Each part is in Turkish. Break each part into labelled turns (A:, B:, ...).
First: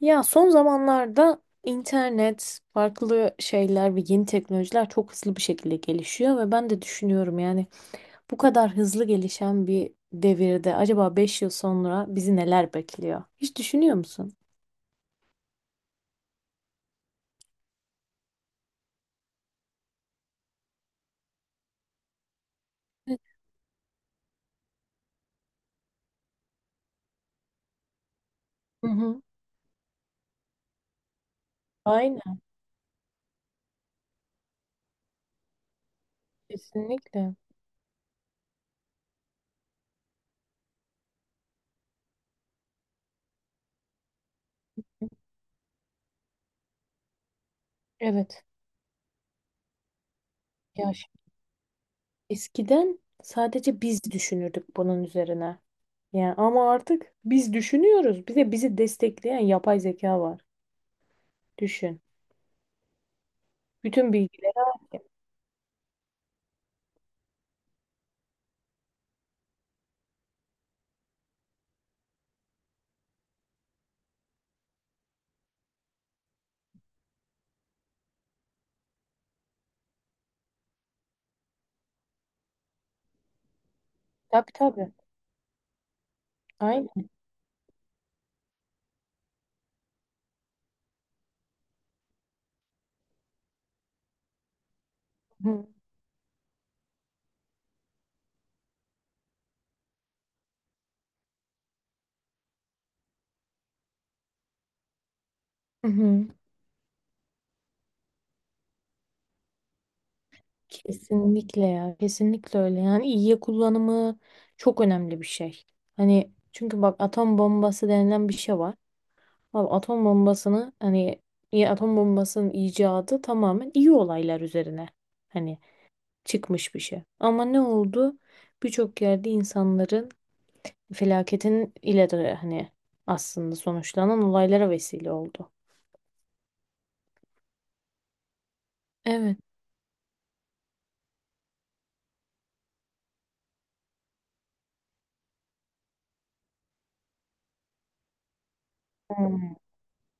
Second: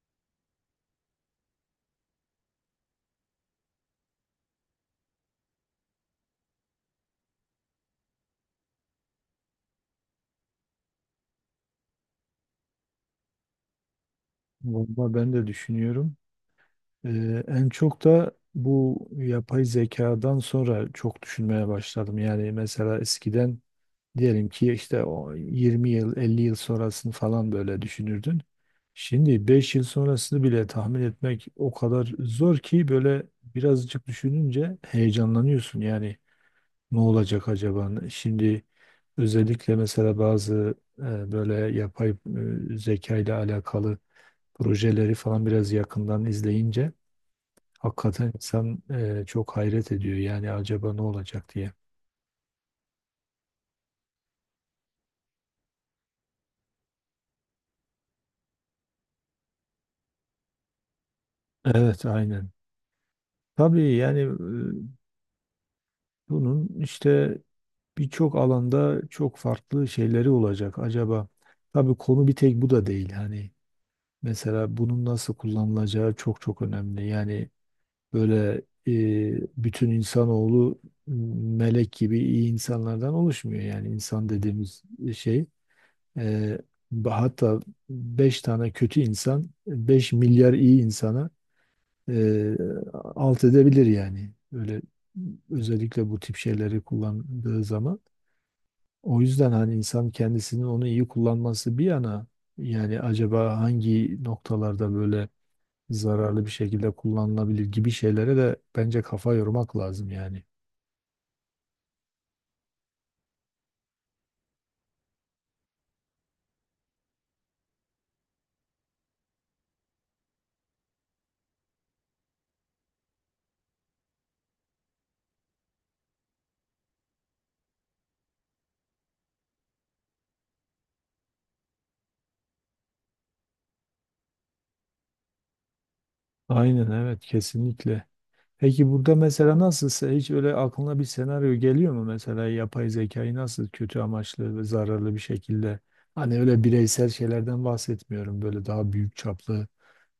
A: Ya son zamanlarda internet, farklı şeyler ve yeni teknolojiler çok hızlı bir şekilde gelişiyor ve ben de düşünüyorum yani bu kadar hızlı gelişen bir devirde acaba 5 yıl sonra bizi neler bekliyor? Hiç düşünüyor musun?
B: Valla ben de düşünüyorum. En çok da bu yapay zekadan sonra çok düşünmeye başladım. Yani mesela
A: Evet.
B: eskiden diyelim ki işte o 20 yıl, 50 yıl sonrasını falan böyle düşünürdün.
A: Hı hı.
B: Şimdi 5 yıl sonrasını bile tahmin etmek o kadar
A: Aynen,
B: zor ki böyle birazcık düşününce heyecanlanıyorsun. Yani ne
A: kesinlikle.
B: olacak acaba? Şimdi özellikle mesela bazı böyle yapay zeka ile alakalı projeleri falan biraz yakından izleyince hakikaten
A: Evet.
B: insan çok hayret ediyor. Yani acaba
A: Ya
B: ne
A: şimdi
B: olacak diye.
A: eskiden sadece biz düşünürdük bunun üzerine. Yani ama artık biz düşünüyoruz. Bir de bizi destekleyen yapay zeka var. Düşün.
B: Evet, aynen. Tabii
A: Bütün
B: yani
A: bilgileri.
B: bunun işte birçok alanda çok farklı şeyleri olacak acaba. Tabii konu bir tek bu da değil. Hani mesela bunun nasıl kullanılacağı çok çok önemli. Yani böyle bütün insanoğlu melek gibi iyi insanlardan oluşmuyor. Yani insan
A: Tabii
B: dediğimiz
A: tabii.
B: şey. Ee,
A: Aynen.
B: Hatta 5 tane kötü insan 5 milyar iyi insana e, alt edebilir yani. Öyle
A: Hı
B: özellikle bu tip şeyleri kullandığı zaman. O yüzden hani insan kendisinin onu iyi kullanması bir yana, yani acaba hangi noktalarda böyle
A: hı. Hı.
B: zararlı bir şekilde kullanılabilir gibi şeylere de bence kafa yormak lazım yani.
A: Kesinlikle ya. Kesinlikle öyle. Yani iyiye kullanımı çok önemli bir şey. Hani çünkü bak atom bombası denilen bir şey var. Abi atom bombasını hani iyi atom bombasının icadı tamamen iyi olaylar üzerine hani çıkmış bir şey. Ama ne oldu? Birçok yerde insanların felaketin ile hani aslında sonuçlanan olaylara vesile oldu.
B: Aynen, evet, kesinlikle. Peki burada
A: Evet.
B: mesela nasılsa hiç öyle aklına bir senaryo geliyor mu, mesela yapay zekayı nasıl kötü amaçlı ve zararlı bir şekilde, hani öyle bireysel şeylerden bahsetmiyorum, böyle daha büyük
A: Hmm.
B: çaplı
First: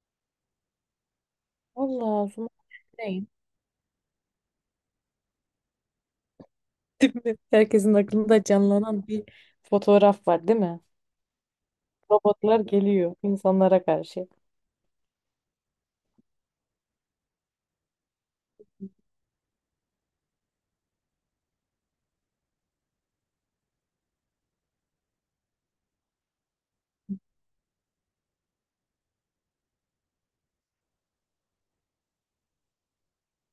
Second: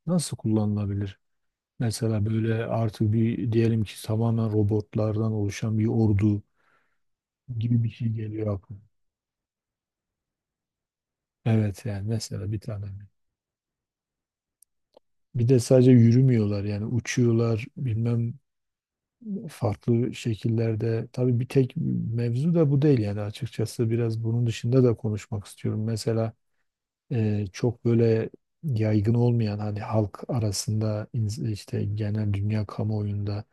B: nasıl kullanılabilir?
A: Allah
B: Mesela
A: olsun.
B: böyle artık bir diyelim ki tamamen robotlardan oluşan bir ordu
A: Değil mi?
B: gibi bir
A: Herkesin
B: şey
A: aklında
B: geliyor aklıma.
A: canlanan bir fotoğraf var, değil mi?
B: Evet yani mesela bir
A: Robotlar
B: tane.
A: geliyor insanlara karşı.
B: Bir de sadece yürümüyorlar, yani uçuyorlar bilmem farklı şekillerde, tabii bir tek mevzu da bu değil yani, açıkçası biraz bunun dışında da konuşmak istiyorum. Mesela çok böyle yaygın olmayan, hani halk arasında, işte genel dünya kamuoyunda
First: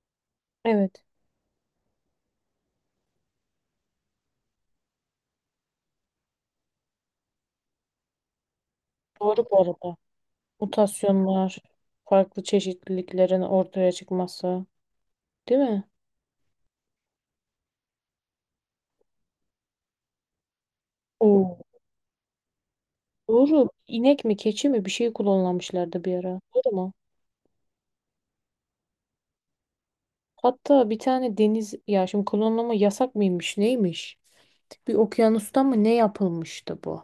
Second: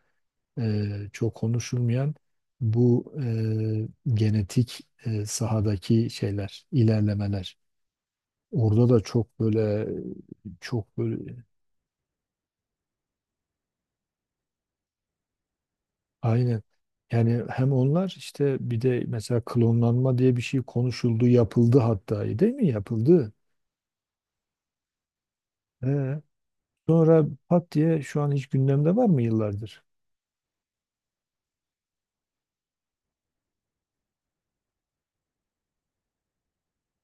A: Evet,
B: çok konuşulmayan bu genetik sahadaki şeyler, ilerlemeler. Orada da
A: doğru bu arada.
B: çok böyle.
A: Mutasyonlar, farklı çeşitliliklerin ortaya çıkması, değil mi?
B: Aynen. Yani hem onlar işte, bir de mesela klonlanma diye bir şey konuşuldu,
A: Oo.
B: yapıldı hatta, değil mi? Yapıldı.
A: Doğru. İnek mi, keçi mi bir şey klonlamışlardı bir
B: He.
A: ara. Doğru mu?
B: Sonra pat diye şu an hiç gündemde var mı yıllardır?
A: Hatta bir tane deniz ya şimdi klonlama yasak mıymış, neymiş? Bir okyanustan mı ne yapılmıştı bu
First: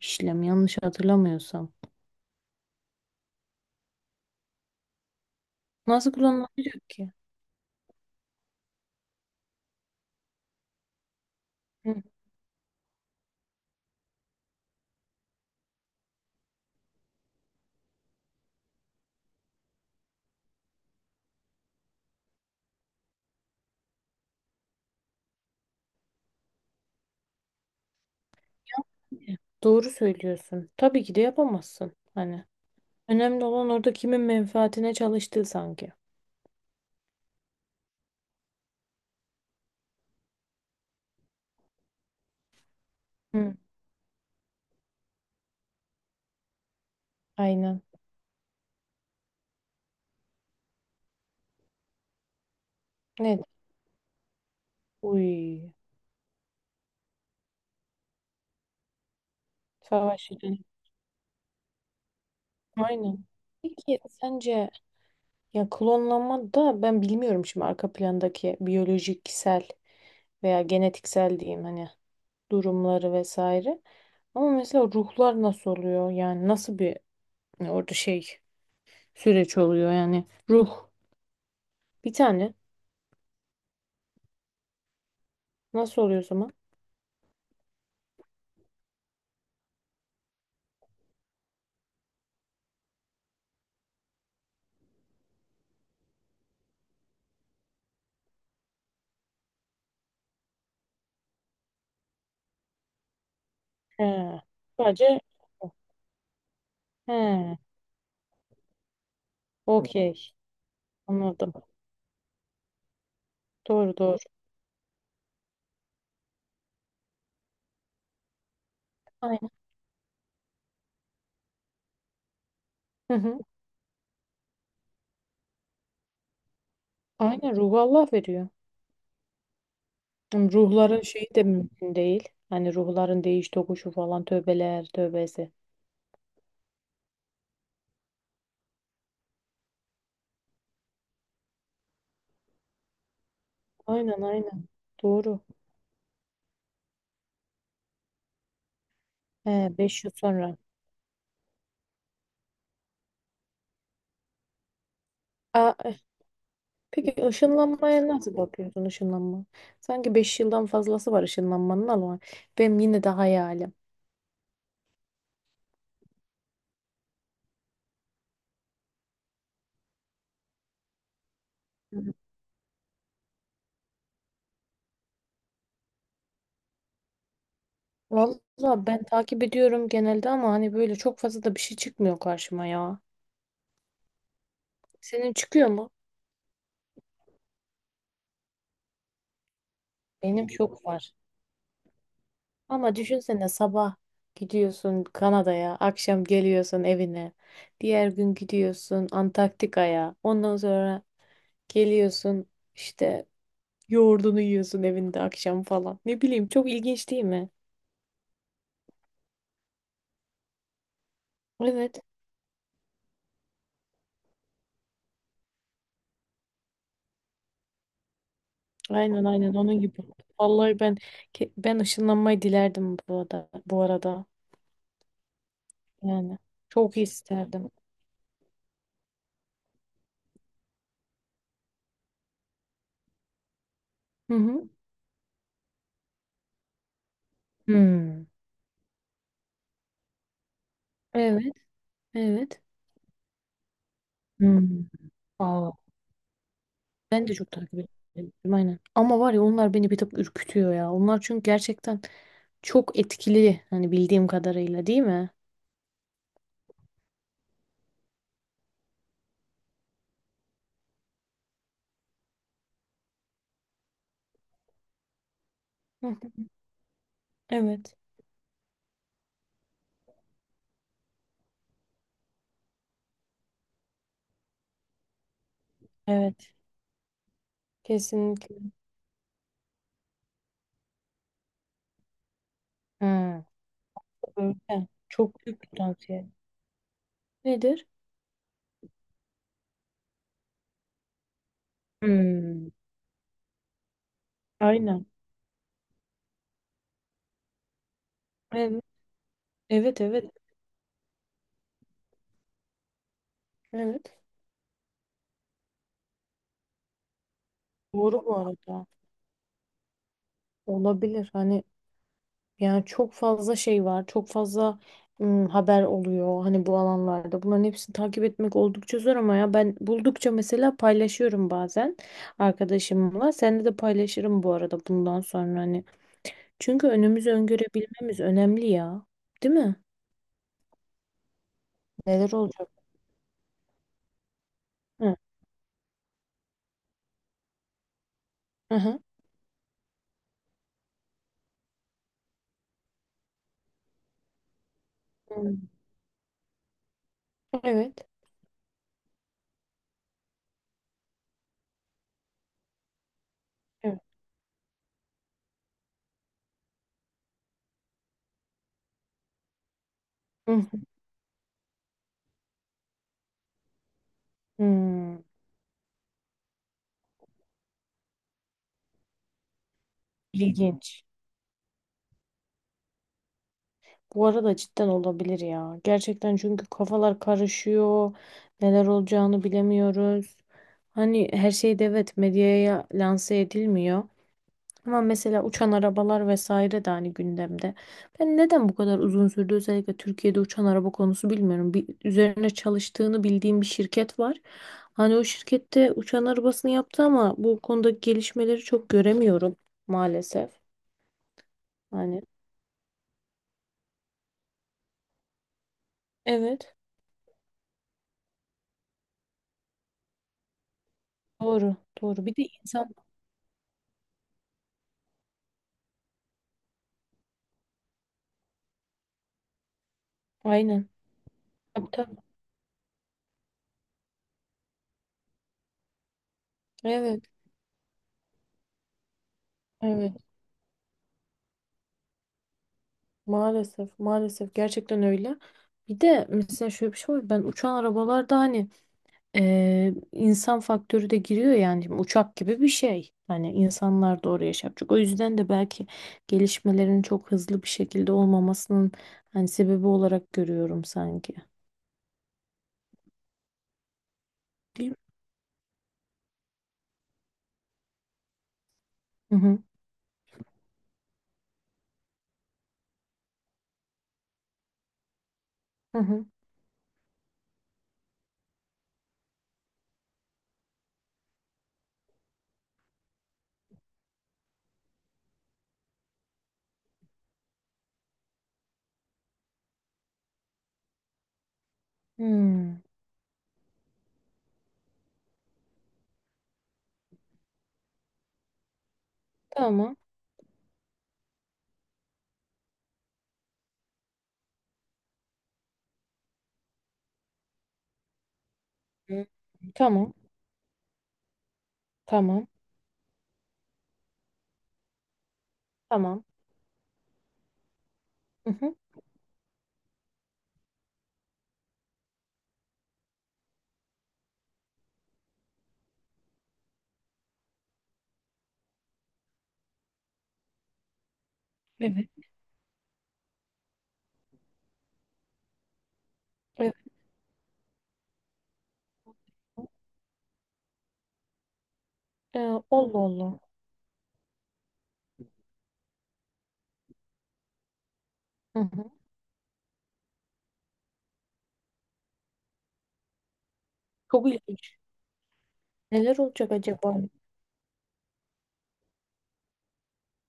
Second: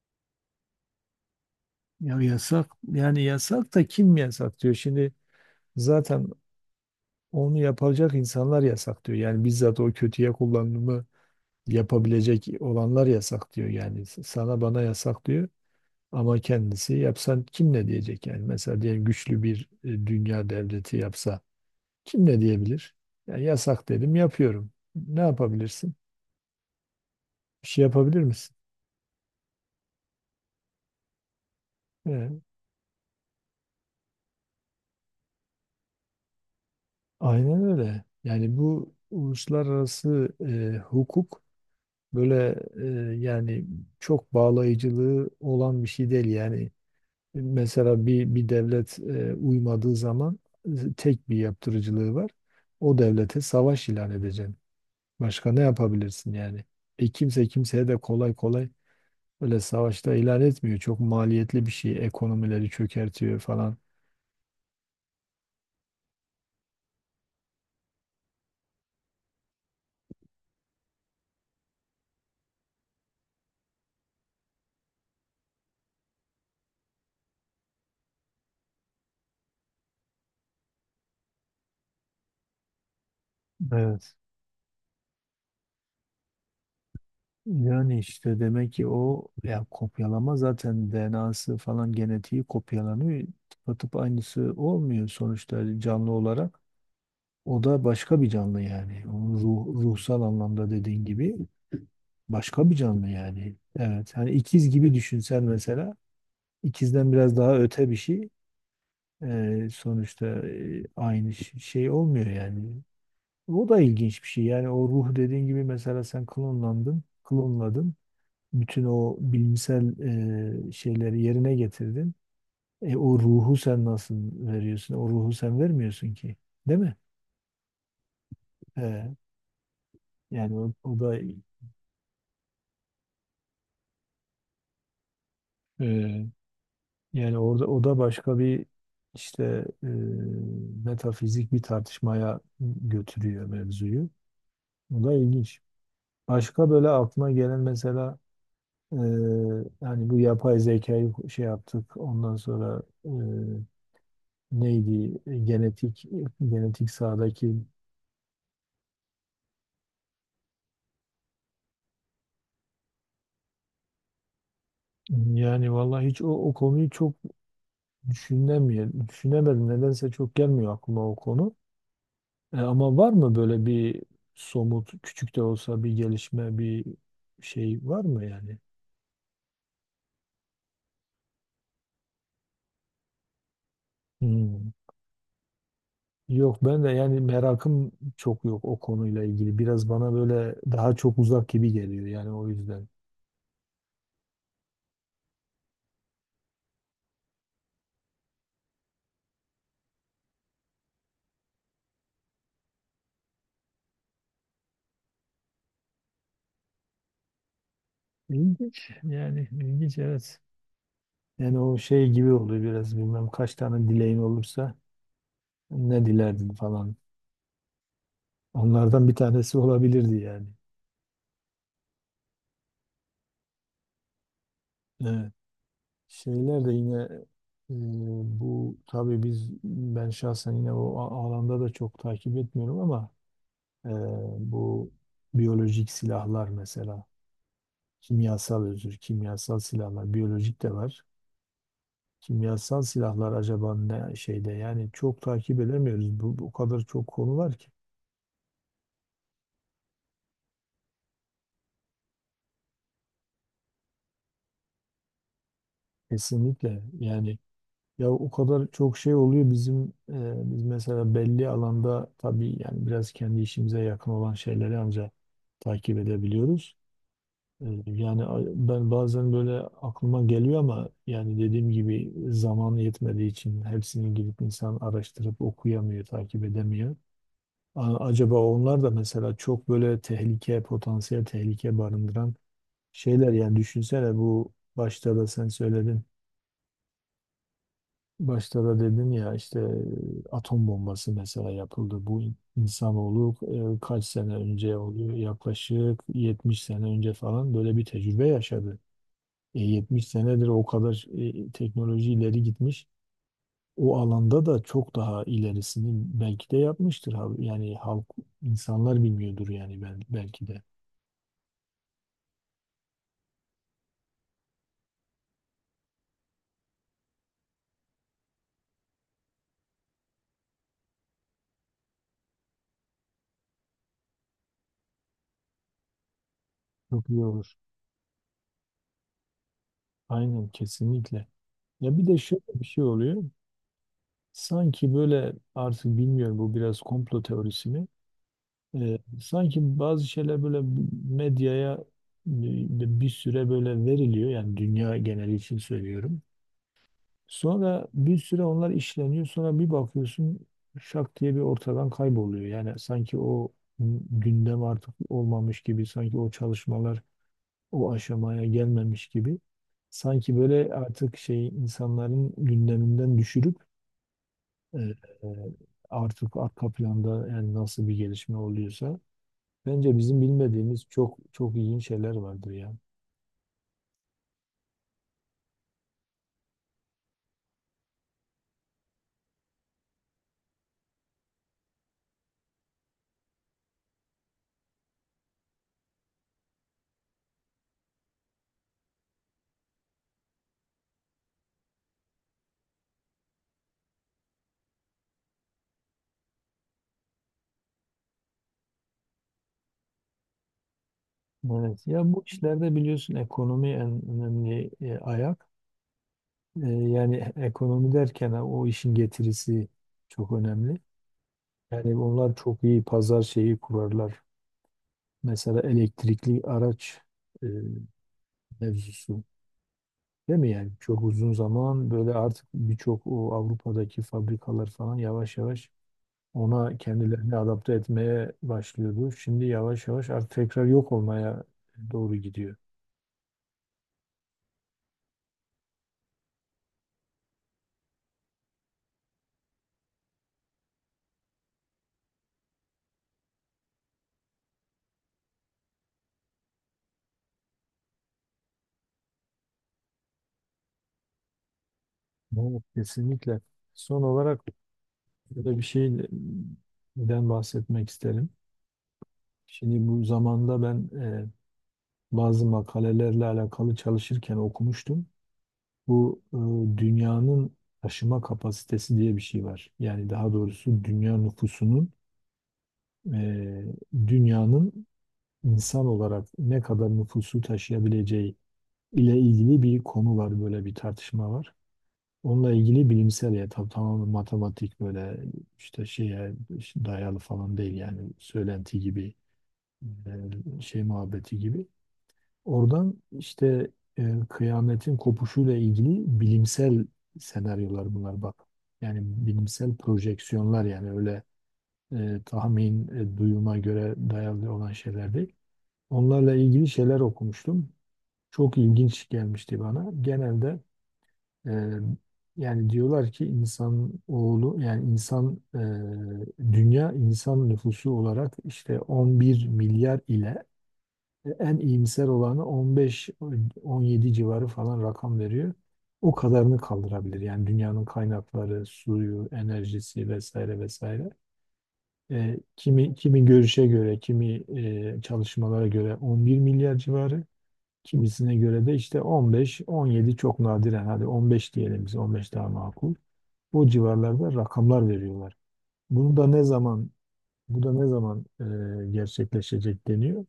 A: işlem yanlış hatırlamıyorsam.
B: Ya yasak, yani yasak da kim yasak diyor. Şimdi
A: Nasıl
B: zaten
A: klonlanacak ki?
B: onu yapacak insanlar yasak diyor. Yani bizzat o kötüye kullanımı yapabilecek olanlar yasak diyor. Yani sana bana yasak diyor. Ama kendisi yapsan kim ne diyecek yani? Mesela diyelim güçlü bir dünya devleti yapsa, kim ne diyebilir? Yani yasak dedim, yapıyorum. Ne yapabilirsin? Bir şey yapabilir misin?
A: Doğru söylüyorsun. Tabii ki de yapamazsın.
B: Ee,
A: Hani önemli olan orada kimin menfaatine çalıştığı sanki.
B: aynen öyle. Yani bu uluslararası hukuk böyle
A: Hı,
B: yani çok bağlayıcılığı olan bir şey değil. Yani
A: aynen.
B: mesela bir devlet uymadığı zaman tek bir yaptırıcılığı var. O
A: Ne?
B: devlete savaş ilan edeceksin. Başka ne
A: Uy.
B: yapabilirsin yani? Kimse kimseye de kolay kolay öyle savaşta
A: Savaş
B: ilan
A: yüzünden.
B: etmiyor. Çok maliyetli bir şey. Ekonomileri
A: Aynen.
B: çökertiyor falan.
A: Peki sence ya klonlanma da ben bilmiyorum şimdi arka plandaki biyolojiksel veya genetiksel diyeyim hani durumları vesaire. Ama mesela ruhlar nasıl oluyor? Yani nasıl bir hani orada şey süreç oluyor yani ruh bir tane
B: Evet.
A: nasıl oluyor o zaman?
B: Yani işte demek ki o ya kopyalama, zaten DNA'sı falan genetiği kopyalanıyor. Tıpatıp aynısı olmuyor sonuçta canlı olarak. O da başka bir canlı yani. Onun ruh, ruhsal anlamda dediğin gibi başka bir canlı yani. Evet. Hani
A: He.
B: ikiz gibi
A: Sadece
B: düşünsen mesela, ikizden biraz daha
A: he.
B: öte bir şey. Sonuçta
A: Okey.
B: aynı
A: Anladım.
B: şey olmuyor yani. O da
A: Doğru doğru.
B: ilginç bir şey. Yani o ruh dediğin gibi, mesela sen klonlandın, klonladın. Bütün o
A: Aynen.
B: bilimsel şeyleri yerine getirdin. E,
A: Hı
B: o
A: hı.
B: ruhu sen nasıl veriyorsun? O ruhu sen vermiyorsun ki. Değil mi?
A: Aynen ruhu Allah veriyor.
B: E,
A: Hem
B: Yani o
A: ruhların
B: da
A: şeyi de mümkün değil. Hani ruhların değiş tokuşu falan tövbeler tövbesi.
B: e, yani orada o da başka bir işte e, metafizik bir tartışmaya götürüyor mevzuyu.
A: Aynen aynen.
B: O da
A: Doğru.
B: ilginç. Başka böyle aklına gelen mesela. Ee,
A: He, beş
B: Yani
A: yıl
B: bu
A: sonra.
B: yapay zekayı şey yaptık. Ondan sonra neydi?
A: Aa, eh,
B: Genetik
A: peki
B: sahadaki,
A: ışınlanmaya nasıl bakıyorsun ışınlanma? Sanki 5 yıldan fazlası var ışınlanmanın ama benim yine de hayalim.
B: yani vallahi hiç o konuyu çok düşünemiyorum. Düşünemedim. Nedense çok gelmiyor aklıma o konu. Ama var mı böyle bir somut küçük de olsa bir gelişme, bir şey var mı yani?
A: Valla ben takip ediyorum genelde ama hani böyle çok fazla da bir şey çıkmıyor karşıma ya.
B: Hmm.
A: Senin çıkıyor mu?
B: Yok, ben de yani merakım çok yok o konuyla ilgili. Biraz bana
A: Benim
B: böyle
A: çok
B: daha
A: var.
B: çok uzak gibi geliyor yani, o yüzden.
A: Ama düşünsene sabah gidiyorsun Kanada'ya, akşam geliyorsun evine. Diğer gün gidiyorsun Antarktika'ya. Ondan sonra geliyorsun işte yoğurdunu yiyorsun evinde akşam falan. Ne bileyim çok ilginç değil mi?
B: İlginç yani, ilginç, evet. Yani o
A: Evet.
B: şey gibi oluyor biraz, bilmem kaç tane dileğin olursa ne dilerdin falan. Onlardan bir
A: Aynen aynen
B: tanesi
A: onun gibi.
B: olabilirdi yani.
A: Vallahi ben ben ışınlanmayı dilerdim bu arada. Bu arada
B: Evet.
A: yani
B: Şeyler de
A: çok
B: yine
A: isterdim.
B: e, bu tabii biz, ben şahsen yine o alanda da çok takip etmiyorum ama e,
A: Hı hı.
B: bu biyolojik silahlar mesela,
A: Hmm.
B: kimyasal, özür, kimyasal silahlar, biyolojik de var.
A: Evet, evet.
B: Kimyasal silahlar acaba ne şeyde,
A: Hmm.
B: yani çok takip
A: Aa.
B: edemiyoruz. Bu kadar çok
A: Ben de
B: konu
A: çok
B: var ki.
A: takip ediyorum aynen. Ama var ya onlar beni bir tık ürkütüyor ya. Onlar çünkü gerçekten çok etkili hani bildiğim kadarıyla değil mi?
B: Kesinlikle yani, ya o kadar çok şey oluyor bizim biz mesela belli alanda, tabii yani biraz kendi işimize yakın olan şeyleri ancak takip
A: Hı hı.
B: edebiliyoruz.
A: Evet.
B: Yani ben bazen böyle aklıma geliyor ama, yani dediğim gibi zaman yetmediği için hepsini gidip insan araştırıp okuyamıyor, takip
A: Evet.
B: edemiyor. Acaba
A: Kesinlikle.
B: onlar da mesela çok böyle tehlike, potansiyel tehlike barındıran
A: Hı.
B: şeyler, yani düşünsene, bu
A: Öyle.
B: başta da
A: Çok
B: sen
A: büyük
B: söyledin.
A: potansiyel. Nedir?
B: Başta da dedin ya işte atom bombası mesela yapıldı. Bu
A: Hmm.
B: insanoğlu kaç sene önce
A: Aynen.
B: oluyor? Yaklaşık 70 sene önce falan böyle bir tecrübe yaşadı.
A: Evet.
B: E,
A: Evet
B: 70
A: evet.
B: senedir o kadar teknoloji ileri gitmiş. O
A: Evet.
B: alanda da çok daha ilerisini belki de yapmıştır. Yani halk,
A: Doğru bu arada.
B: insanlar bilmiyordur yani, ben, belki de.
A: Olabilir. Hani yani çok fazla şey var, çok fazla haber oluyor hani bu alanlarda. Bunların hepsini takip etmek oldukça zor ama ya ben buldukça mesela paylaşıyorum bazen arkadaşımla. Seninle de paylaşırım bu arada bundan sonra hani. Çünkü
B: Çok iyi
A: önümüzü
B: olur.
A: öngörebilmemiz önemli ya. Değil mi?
B: Aynen, kesinlikle. Ya bir de
A: Neler
B: şöyle bir
A: olacak?
B: şey oluyor. Sanki
A: Hı.
B: böyle artık bilmiyorum, bu biraz komplo teorisi mi?
A: Hı hı.
B: Sanki bazı şeyler böyle medyaya bir süre böyle veriliyor, yani dünya geneli
A: Hmm.
B: için söylüyorum. Sonra
A: Evet.
B: bir süre onlar işleniyor, sonra bir bakıyorsun şak diye bir ortadan kayboluyor. Yani sanki o
A: Evet.
B: gündem artık olmamış gibi, sanki o çalışmalar o aşamaya gelmemiş gibi. Sanki
A: Hı hı.
B: böyle artık şey, insanların gündeminden düşürüp e, e,
A: Hmm.
B: artık arka planda yani nasıl bir gelişme oluyorsa. Bence bizim bilmediğimiz
A: İlginç.
B: çok çok iyi şeyler vardır ya.
A: Bu arada cidden olabilir ya. Gerçekten çünkü kafalar karışıyor. Neler olacağını bilemiyoruz. Hani her şey de evet medyaya lanse edilmiyor. Ama mesela uçan arabalar vesaire de hani gündemde. Ben neden bu kadar uzun sürdü özellikle Türkiye'de uçan araba konusu bilmiyorum. Bir, üzerine çalıştığını bildiğim bir şirket var. Hani o şirkette uçan arabasını yaptı ama bu konudaki gelişmeleri çok göremiyorum maalesef.
B: Evet. Ya
A: Hani
B: bu işlerde biliyorsun ekonomi en önemli ayak.
A: evet
B: Yani ekonomi derken o işin getirisi çok önemli.
A: doğru
B: Yani
A: doğru
B: onlar
A: bir de
B: çok iyi
A: insan.
B: pazar şeyi kurarlar. Mesela elektrikli araç e, mevzusu. Değil mi yani?
A: Aynen.
B: Çok uzun
A: Tabii,
B: zaman böyle
A: tabii.
B: artık birçok o Avrupa'daki fabrikalar falan yavaş yavaş ona
A: Evet,
B: kendilerini adapte etmeye başlıyordu. Şimdi yavaş yavaş
A: evet.
B: artık tekrar yok olmaya doğru gidiyor.
A: Maalesef, maalesef gerçekten öyle. Bir de mesela şöyle bir şey var. Ben uçan arabalarda hani insan faktörü de giriyor yani. Şimdi uçak gibi bir şey. Hani insanlar da oraya şey yapacak. O yüzden de belki gelişmelerin çok hızlı bir şekilde olmamasının hani sebebi olarak görüyorum sanki.
B: Evet, kesinlikle. Son olarak
A: Değil mi?
B: burada bir şeyden bahsetmek isterim.
A: Hı hı.
B: Şimdi bu zamanda ben bazı makalelerle alakalı çalışırken okumuştum.
A: Hı
B: Bu
A: hı.
B: dünyanın taşıma kapasitesi diye bir şey var. Yani daha doğrusu dünya nüfusunun e, dünyanın insan olarak ne kadar nüfusu taşıyabileceği ile ilgili bir konu var, böyle bir tartışma var. Onunla
A: Hmm.
B: ilgili bilimsel, ya tam tamamen matematik böyle işte şeye dayalı falan değil, yani söylenti gibi
A: Tamam.
B: şey muhabbeti gibi. Oradan işte kıyametin kopuşuyla ilgili bilimsel senaryolar bunlar, bak. Yani
A: Hı.
B: bilimsel
A: Tamam.
B: projeksiyonlar, yani öyle
A: Tamam.
B: tahmin, duyuma göre dayalı olan şeyler değil.
A: Tamam.
B: Onlarla ilgili şeyler okumuştum.
A: Hı
B: Çok
A: hı.
B: ilginç gelmişti bana. Genelde. Ee, Yani diyorlar ki insan oğlu, yani insan, dünya insan nüfusu olarak işte 11 milyar ile en iyimser
A: Evet.
B: olanı 15-17 civarı falan rakam veriyor. O kadarını
A: Evet.
B: kaldırabilir. Yani dünyanın kaynakları, suyu, enerjisi vesaire vesaire.
A: Ee,
B: Kimi
A: Allah
B: kimi
A: Allah.
B: görüşe göre, kimi çalışmalara göre 11 milyar civarı. Kimisine
A: Hı
B: göre de
A: hı.
B: işte 15, 17, çok nadiren, hadi 15 diyelim biz, 15 daha makul. O
A: Çok
B: civarlarda
A: ilginç.
B: rakamlar veriyorlar. Bunu
A: Neler
B: da ne
A: olacak
B: zaman
A: acaba?
B: Bu da ne zaman gerçekleşecek deniyor.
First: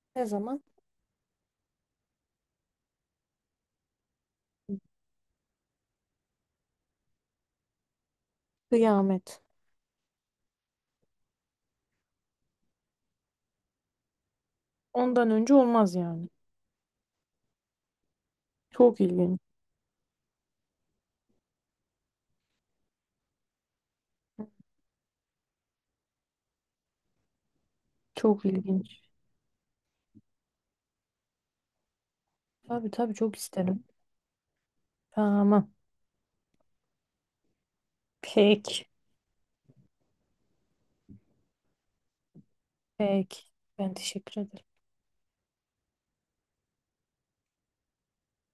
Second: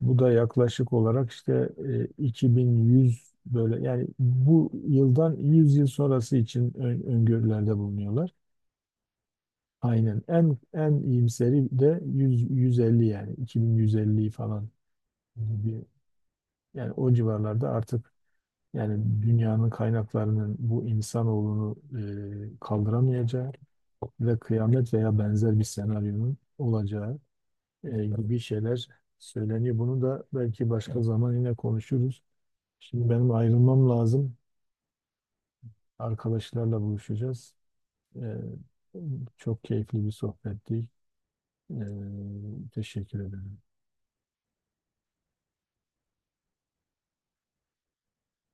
B: Bu
A: Ne
B: da
A: zaman?
B: yaklaşık olarak işte 2100 böyle, yani bu yıldan 100 yıl sonrası için öngörülerde bulunuyorlar.
A: Kıyamet.
B: Aynen, en iyimseri de 100, 150 yani 2150'yi falan
A: Ondan önce
B: gibi,
A: olmaz yani.
B: yani o civarlarda artık.
A: Çok
B: Yani
A: ilginç.
B: dünyanın kaynaklarının bu insanoğlunu kaldıramayacağı ve kıyamet veya benzer bir senaryonun olacağı gibi
A: Çok
B: şeyler
A: ilginç.
B: söyleniyor. Bunu da belki başka zaman yine konuşuruz.
A: Tabii
B: Şimdi
A: tabii
B: benim
A: çok isterim.
B: ayrılmam lazım.
A: Tamam.
B: Arkadaşlarla buluşacağız. E,
A: Peki.
B: çok keyifli bir sohbetti. Teşekkür
A: Peki.
B: ederim.
A: Ben teşekkür ederim.